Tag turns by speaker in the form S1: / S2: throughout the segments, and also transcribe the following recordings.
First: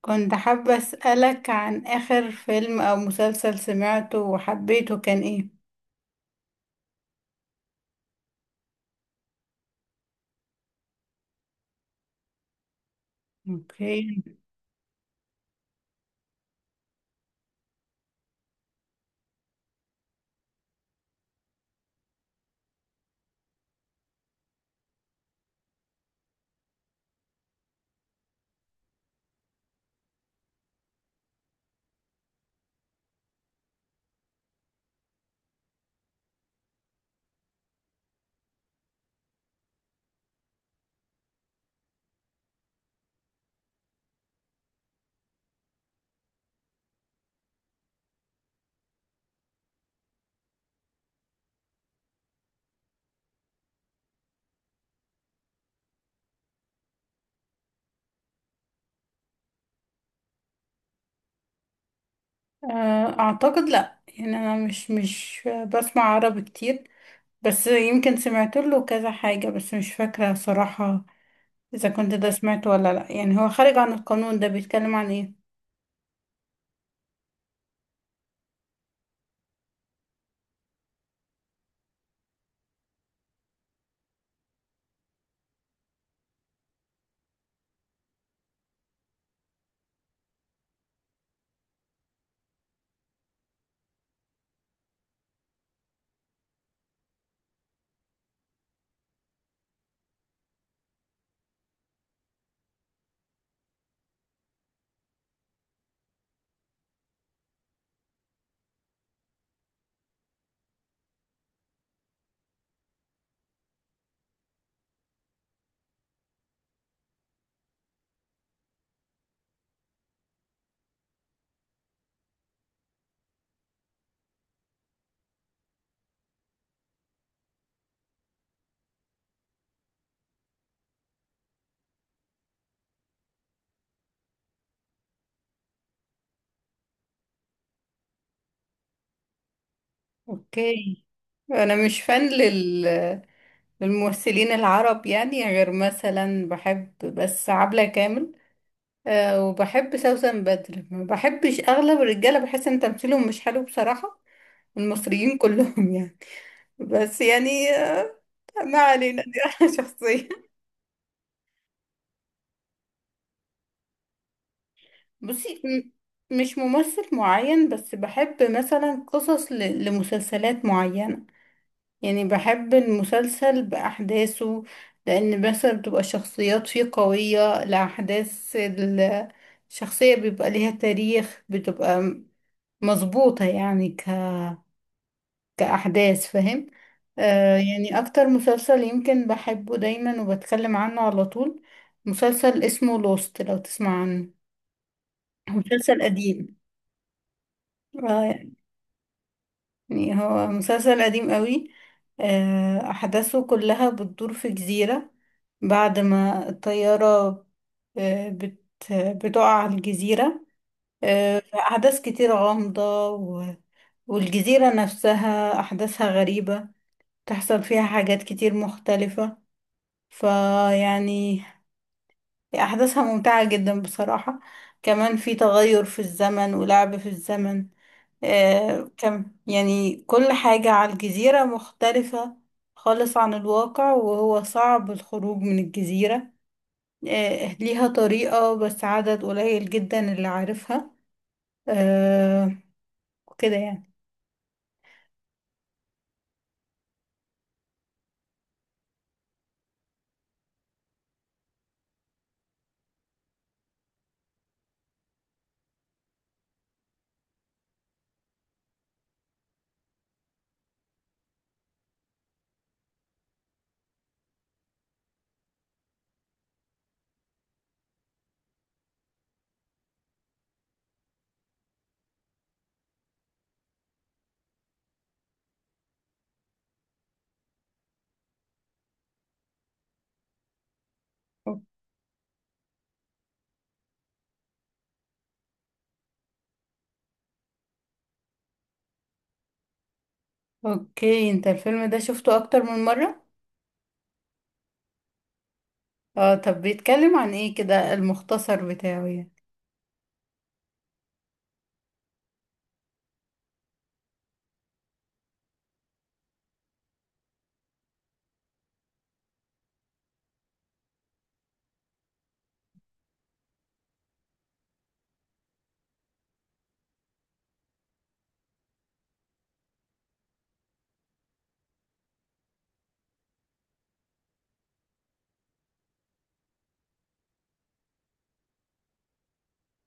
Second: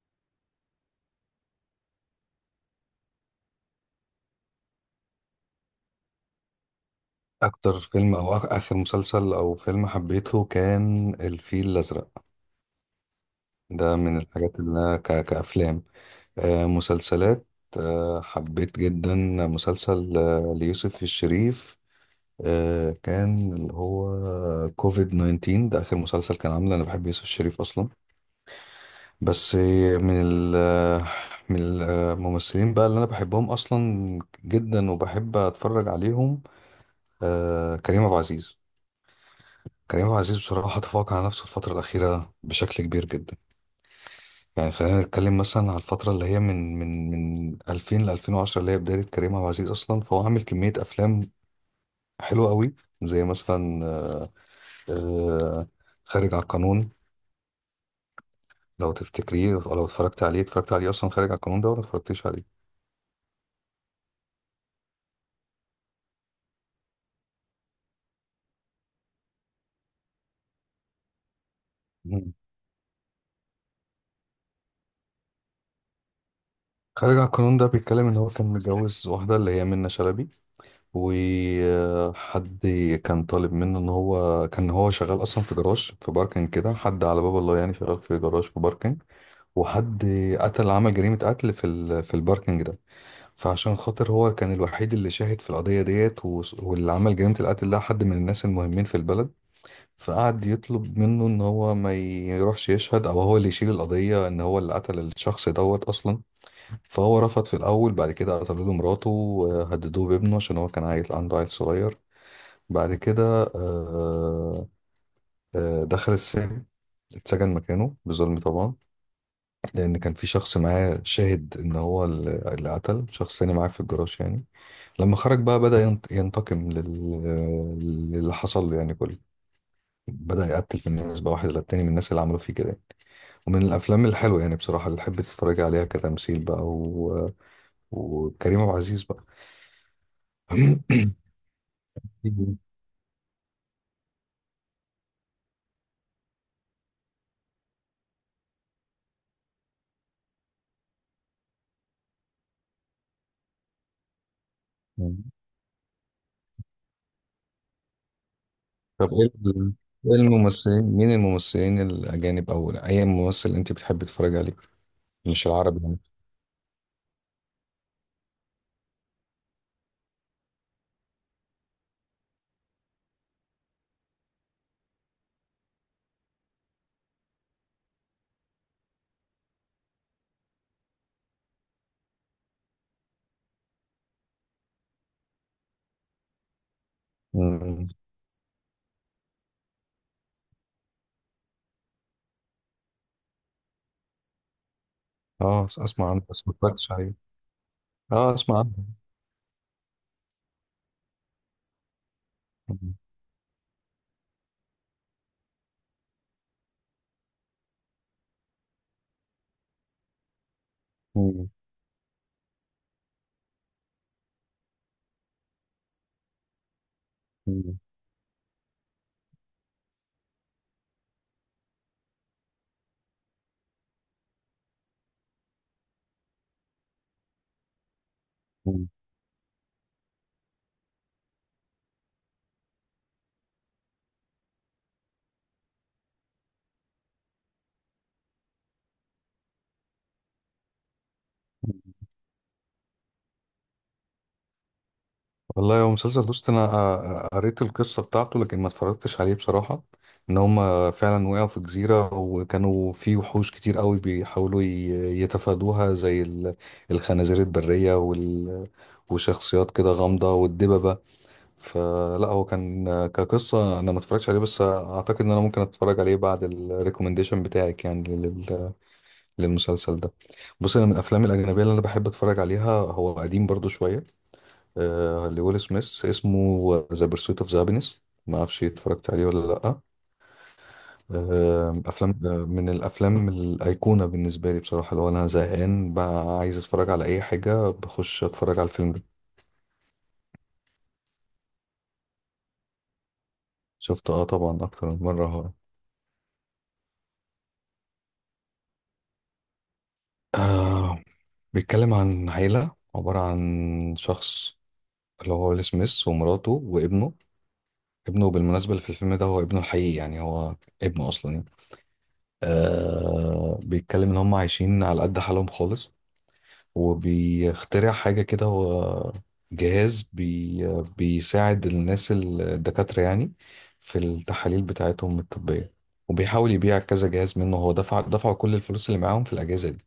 S1: كنت حابة أسألك عن آخر فيلم أو مسلسل سمعته وحبيته كان إيه؟
S2: اكتر فيلم او اخر مسلسل او فيلم حبيته كان الفيل الازرق. ده من
S1: أوكي.
S2: الحاجات اللي انا كافلام. مسلسلات. حبيت جدا مسلسل ليوسف الشريف. كان اللي هو كوفيد 19. ده اخر مسلسل كان عامله، انا بحب يوسف الشريف اصلا. بس من ال من الممثلين بقى اللي انا بحبهم اصلا جدا، وبحب اتفرج عليهم. كريم عبد العزيز. كريم عبد العزيز بصراحة تفوق على نفسه الفترة الأخيرة بشكل كبير جدا. يعني خلينا نتكلم مثلا على الفترة اللي هي من 2000 ل 2010، اللي هي بداية كريم عبد العزيز أصلا، فهو عامل كمية أفلام حلوة قوي، زي مثلا آه، خارج على القانون. لو تفتكريه، لو اتفرجت عليه، اتفرجت عليه أصلا خارج على القانون ده ولا اتفرجتيش عليه؟
S1: أعتقد لأ. يعني أنا مش بسمع عربي كتير، بس يمكن سمعت له كذا حاجة، بس مش فاكرة صراحة إذا كنت ده
S2: مم.
S1: سمعته ولا لأ. يعني هو خارج عن القانون ده بيتكلم عن إيه؟
S2: خارج على القانون ده بيتكلم إن هو كان متجوز واحدة اللي هي منة شلبي، وحد كان طالب منه ان هو كان هو شغال اصلا في جراج، في باركنج كده، حد على باب الله يعني، شغال في جراج في باركنج. وحد قتل، عمل جريمة قتل في في الباركنج ده. فعشان خاطر هو كان الوحيد اللي شاهد في القضية ديت واللي عمل جريمة القتل ده حد من الناس المهمين في البلد. فقعد يطلب منه ان هو ما يروحش يشهد او هو اللي يشيل القضية ان هو اللي قتل الشخص دوت اصلا. فهو رفض في الاول، بعد كده قتلوا له مراته وهددوه بابنه عشان هو كان عيل عنده، عيل صغير. بعد كده آه، دخل السجن. اتسجن مكانه بظلم طبعا، لان كان في شخص معاه شاهد ان هو اللي قتل شخص تاني معاه في الجراج يعني. لما خرج بقى بدأ ينتقم للي حصل له يعني، كله. بدأ يقتل في الناس بقى واحد للتاني من الناس اللي عملوا فيه كده. ومن الافلام الحلوه يعني بصراحه اللي تحب تتفرج عليها كتمثيل بقى وكريم عبد العزيز بقى.
S1: أوكي. أنا مش فان للممثلين العرب يعني، غير مثلا بحب بس عبلة كامل، آه، وبحب سوسن بدر. ما بحبش اغلب الرجاله، بحس ان تمثيلهم مش حلو بصراحه، المصريين كلهم يعني. بس يعني ما
S2: طب
S1: علينا دي أنا
S2: إيه
S1: شخصيه.
S2: الممثلين، مين الممثلين الأجانب أو أي ممثل أنت بتحب تتفرج عليه، مش
S1: بصي،
S2: العربي يعني؟
S1: مش ممثل معين، بس بحب مثلا قصص لمسلسلات معينه. يعني بحب المسلسل باحداثه، لان مثلا بتبقى الشخصيات فيه قويه، الاحداث، الشخصيه بيبقى ليها تاريخ، بتبقى مظبوطه يعني كأحداث، فاهم؟
S2: مم.
S1: يعني أكتر مسلسل يمكن بحبه دايما وبتكلم عنه على طول، مسلسل اسمه لوست، لو تسمع عنه. هو
S2: اه
S1: مسلسل
S2: أسمع عنه بس ما
S1: قديم،
S2: اتفرجتش عليه. اه
S1: آه،
S2: أسمع عنه.
S1: يعني هو مسلسل قديم قوي. آه،
S2: مم.
S1: أحداثه كلها بتدور في جزيرة، بعد ما الطيارة آه، بت بتقع على الجزيرة.
S2: مم.
S1: أحداث كتير غامضة والجزيرة نفسها أحداثها غريبة، تحصل
S2: مم.
S1: فيها حاجات كتير مختلفة. فيعني أحداثها ممتعة جدا بصراحة. كمان في تغير في الزمن ولعب في الزمن.
S2: مم.
S1: آه كم، يعني كل حاجة على الجزيرة مختلفة خالص عن الواقع، وهو صعب الخروج من الجزيرة. آه، ليها طريقة، بس عدد قليل جدا اللي عارفها. آه، كده يعني.
S2: والله هو مسلسل دوست. أنا قريت القصة بتاعته لكن ما اتفرجتش عليه بصراحة. إن هما فعلا وقعوا في جزيرة وكانوا في وحوش كتير قوي بيحاولوا يتفادوها زي الخنازير البرية وشخصيات كده غامضة والدببة. فلا هو كان كقصة أنا ما اتفرجتش عليه، بس أعتقد إن أنا ممكن أتفرج عليه بعد الريكومنديشن بتاعك يعني للمسلسل ده. بص، أنا من الأفلام الأجنبية اللي أنا بحب أتفرج عليها، هو قديم برضو شوية. لويل سميث، اسمه ذا بيرسويت أوف ذا هابينس. ما أعرفش اتفرجت عليه ولا لأ. أفلام من الأفلام الأيقونة بالنسبة لي بصراحة، اللي هو أنا زهقان بقى عايز أتفرج على أي حاجة، بخش أتفرج على الفيلم ده.
S1: اوكي، انت الفيلم ده شفته اكتر من مرة؟
S2: شفته أه طبعا أكتر من مرة.
S1: اه، طب بيتكلم عن ايه كده، المختصر بتاعه يعني؟
S2: آه، بيتكلم عن عيلة عبارة عن شخص اللي هو ويل سميث ومراته وابنه. ابنه بالمناسبة اللي في الفيلم ده هو ابنه الحقيقي يعني، هو ابنه أصلا يعني. آه بيتكلم إن هم عايشين على قد حالهم خالص، وبيخترع حاجة كده، هو جهاز بيساعد الناس الدكاترة يعني في التحاليل بتاعتهم الطبية. وبيحاول يبيع كذا جهاز منه، هو دفعوا كل الفلوس اللي معاهم في الأجهزة دي.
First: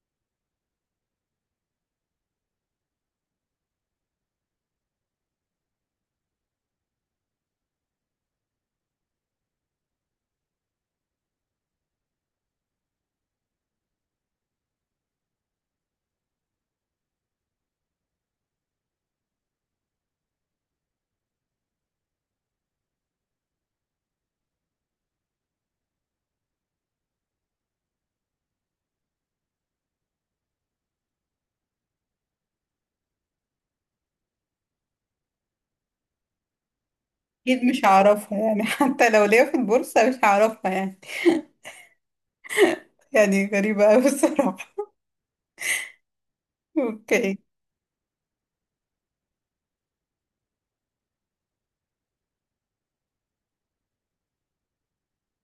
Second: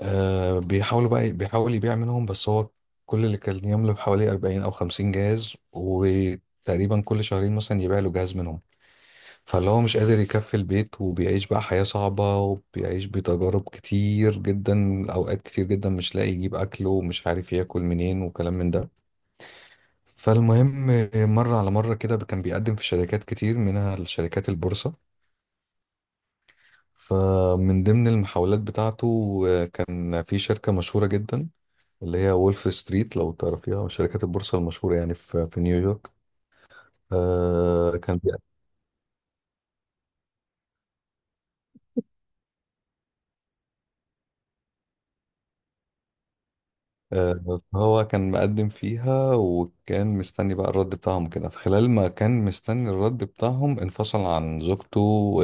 S2: آه بيحاول يبيع منهم، بس هو كل اللي كان يملك حوالي 40 او 50 جهاز، وتقريبا كل شهرين مثلا يبيع له جهاز منهم. فاللي هو مش قادر يكفي البيت وبيعيش بقى حياة صعبة، وبيعيش بتجارب كتير جدا، اوقات كتير جدا مش لاقي يجيب اكله ومش عارف ياكل منين وكلام من ده. فالمهم مرة على مرة كده كان بيقدم في شركات كتير منها الشركات البورصة. فمن ضمن المحاولات بتاعته كان في شركة مشهورة جدا اللي هي وولف ستريت، لو تعرفيها، شركات البورصة المشهورة يعني في نيويورك.
S1: اكيد مش
S2: آه كان بي-
S1: هعرفها يعني حتى لو ليا في البورصة مش هعرفها يعني يعني غريبة اوي الصراحة. اوكي.
S2: آه هو كان مقدم فيها، وكان مستني بقى الرد بتاعهم كده، في خلال ما كان مستني الرد بتاعهم انفصل عن زوجته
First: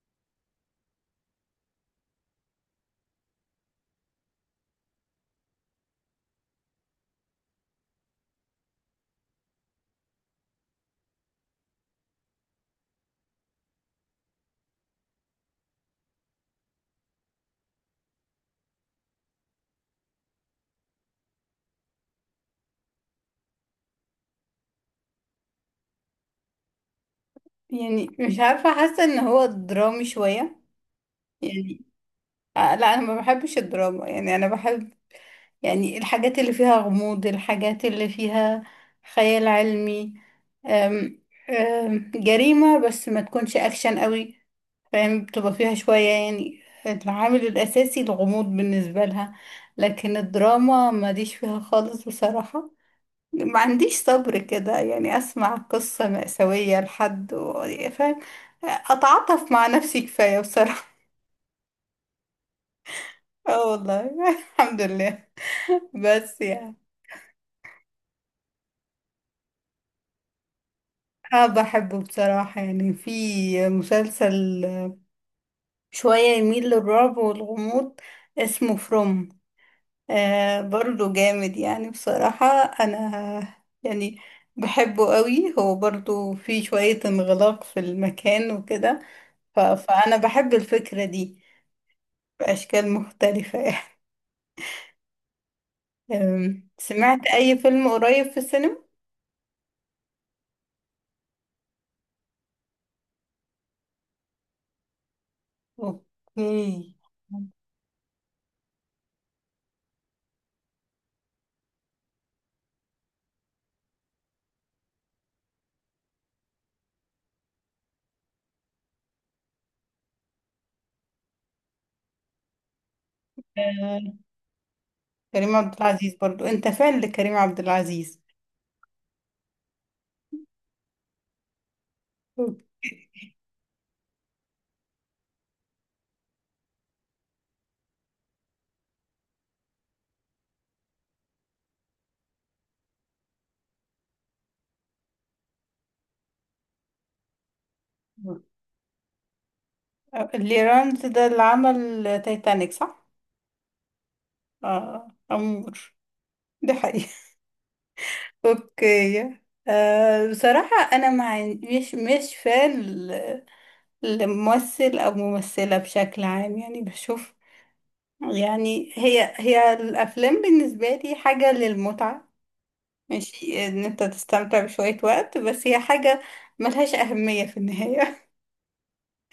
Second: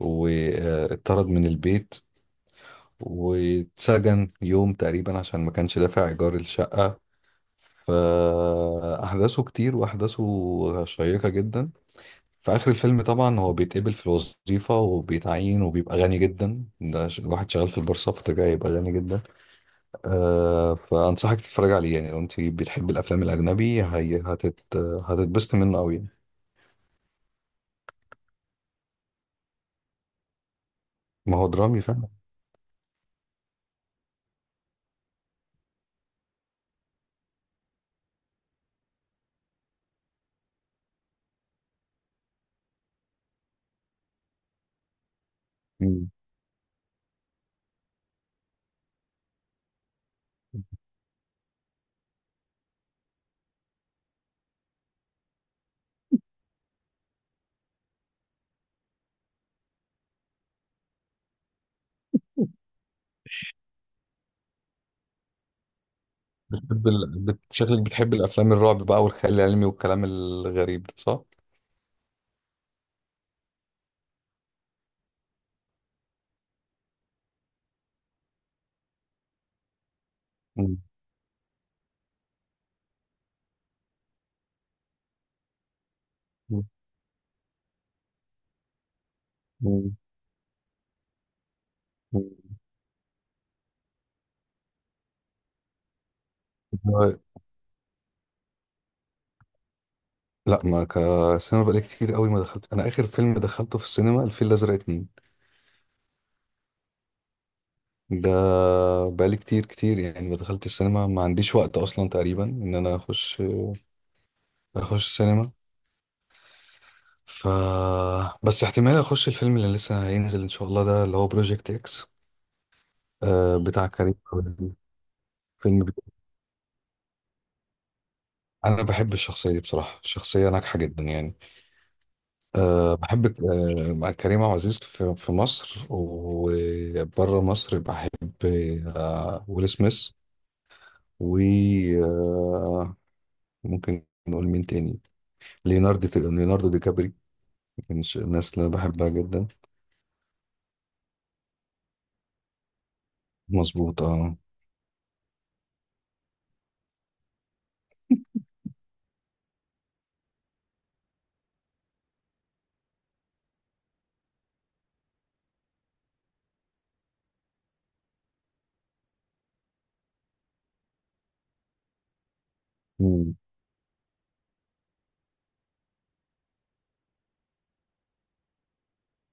S2: واتطرد من البيت، واتسجن يوم تقريبا عشان ما كانش دافع إيجار الشقة. فأحداثه كتير وأحداثه شيقة جدا. في آخر الفيلم طبعا هو بيتقبل في الوظيفة وبيتعين وبيبقى غني جدا، ده واحد شغال في البورصة فطبيعي يبقى غني جدا. آه فأنصحك تتفرج عليه يعني لو أنت بتحب الأفلام الأجنبي. هي هتت هتتبسط منه أوي يعني.
S1: يعني مش عارفة، حاسة ان هو درامي شوية
S2: ما هو درامي
S1: يعني.
S2: فعلا.
S1: لا انا ما بحبش الدراما يعني، انا بحب يعني الحاجات اللي فيها غموض، الحاجات اللي فيها خيال علمي، أم أم جريمة، بس ما تكونش اكشن قوي. فاهم؟ بتبقى فيها
S2: مم.
S1: شوية يعني العامل الاساسي الغموض بالنسبة لها. لكن الدراما ماليش فيها خالص بصراحة، ما عنديش صبر كده يعني اسمع قصة مأساوية لحد فاهم؟ اتعاطف مع نفسي كفاية بصراحة. اه والله الحمد لله. بس يعني
S2: بتحب شكلك بتحب الأفلام الرعب بقى والخيال العلمي والكلام الغريب ده، صح؟
S1: انا بحبه بصراحة. يعني في مسلسل شوية يميل للرعب والغموض اسمه فروم، آه،
S2: مم.
S1: برضو جامد يعني بصراحة. انا يعني بحبه قوي، هو برضو في
S2: مم.
S1: شوية انغلاق في المكان وكده.
S2: مم.
S1: فانا بحب الفكرة دي بأشكال مختلفة يعني.
S2: مم.
S1: سمعت أي فيلم قريب في السينما؟
S2: لا ما كسينما، بقالي كتير قوي ما دخلت. أنا آخر فيلم دخلته في السينما الفيل الأزرق اتنين
S1: أوكي.
S2: ده. بقالي كتير كتير يعني ما دخلت السينما، ما عنديش وقت اصلا تقريبا ان انا اخش السينما. ف بس احتمال اخش الفيلم اللي لسه هينزل ان شاء الله ده اللي هو بروجكت اكس، آه بتاع
S1: أه،
S2: كريم عبد العزيز.
S1: كريم عبد
S2: فيلم
S1: العزيز
S2: بت-
S1: برضو؟ أنت فان لكريم عبد العزيز؟
S2: انا بحب الشخصيه دي بصراحه، شخصيه ناجحه جدا يعني.
S1: أوكي.
S2: أه بحب مع كريم عبد العزيز في مصر وبره مصر، بحب أه ويل سميث. وممكن نقول مين تاني؟ ليوناردو، ليوناردو دي كابريو، كانش الناس اللي أنا بحبها جدا.
S1: أه، ليرانز ده اللي عمل تايتانيك، صح؟
S2: مظبوط اه.
S1: آه، أمور. دي حقيقة أوكي. أه بصراحة، أنا مع مش فان لممثل أو ممثلة بشكل عام. يعني بشوف، يعني هي الأفلام بالنسبة لي حاجة للمتعة.
S2: مم.
S1: ماشي ان انت تستمتع بشوية وقت، بس هي حاجة ملهاش أهمية في النهاية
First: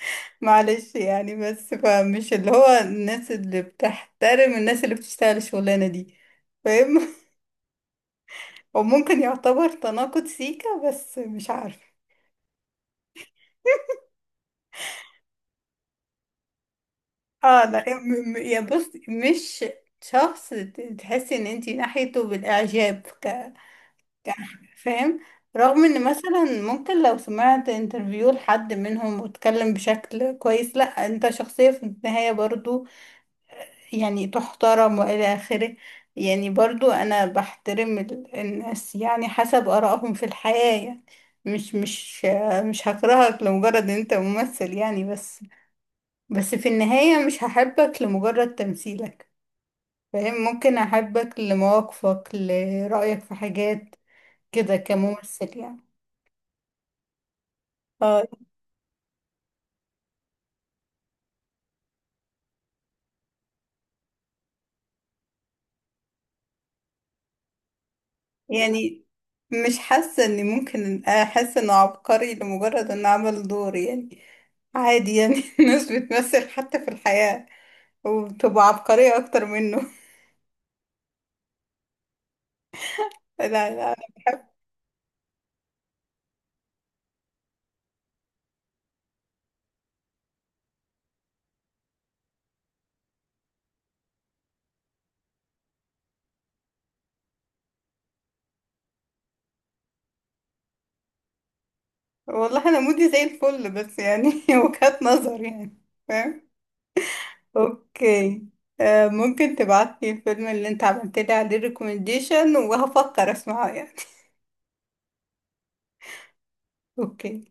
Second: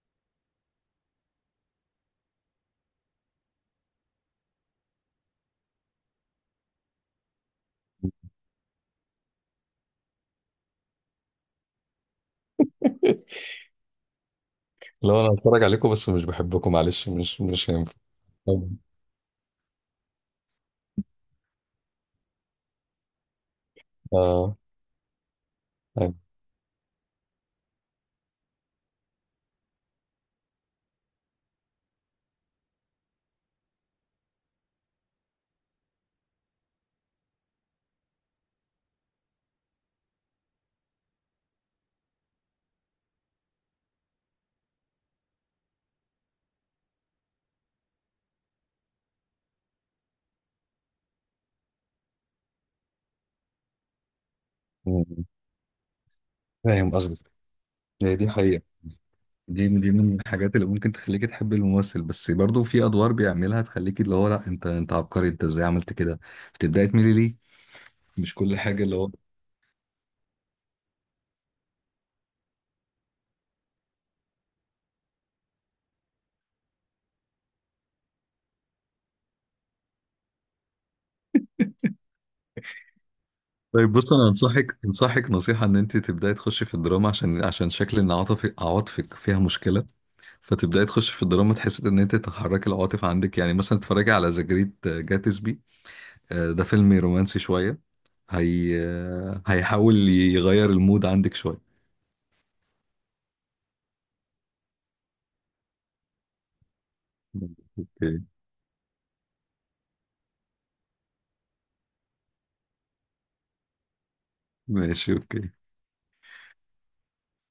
S1: معلش يعني. بس فمش اللي هو الناس اللي بتحترم الناس اللي بتشتغل الشغلانة دي، فاهم؟ وممكن يعتبر تناقض سيكا، بس مش عارفة
S2: لو انا هتفرج عليكم بس مش بحبكم معلش، مش
S1: اه
S2: مش
S1: لا،
S2: هينفع.
S1: يا
S2: طبعاً.
S1: بص، مش شخص تحسي ان انتي ناحيته بالاعجاب،
S2: اه.
S1: فاهم؟ رغم ان
S2: أيوة.
S1: مثلا ممكن لو سمعت انترفيو لحد منهم واتكلم بشكل كويس، لا انت شخصية في النهاية برضو يعني، تحترم والى اخره. يعني برضو انا بحترم الناس يعني حسب ارائهم في الحياة يعني. مش مش مش هكرهك لمجرد ان انت ممثل يعني، بس بس في النهاية مش هحبك لمجرد تمثيلك. فاهم؟ ممكن احبك لمواقفك، لرأيك في حاجات كده،
S2: مم.
S1: كممثل يعني.
S2: فاهم قصدك. هي
S1: آه،
S2: دي حقيقة. دي من الحاجات اللي ممكن تخليكي تحبي الممثل، بس برضو في ادوار بيعملها تخليكي اللي هو لا انت، انت عبقري، انت ازاي عملت كده، بتبداي تميلي ليه، مش كل حاجة اللي
S1: يعني
S2: هو.
S1: مش حاسة اني ممكن احس انه عبقري لمجرد انه عمل دور يعني. عادي يعني الناس بتمثل حتى في الحياة وبتبقى عبقرية اكتر منه لا
S2: طيب
S1: لا.
S2: بص انا انصحك نصيحة ان انت تبداي تخشي في الدراما، عشان شكل ان عاطفك عواطفك فيها مشكلة، فتبداي تخش في الدراما تحس ان انت تحركي العواطف عندك، يعني مثلا اتفرجي على ذا جريت جاتسبي، ده فيلم رومانسي شويه، هي هيحاول يغير المود عندك شويه.
S1: والله انا مودي زي الفل، بس يعني وجهات نظر يعني. فاهم؟
S2: اوكي.
S1: اوكي. آه، ممكن تبعتلي الفيلم اللي انت عملت لي عليه ريكومنديشن، وهفكر اسمعه يعني.
S2: ماشي. اوكي.
S1: اوكي.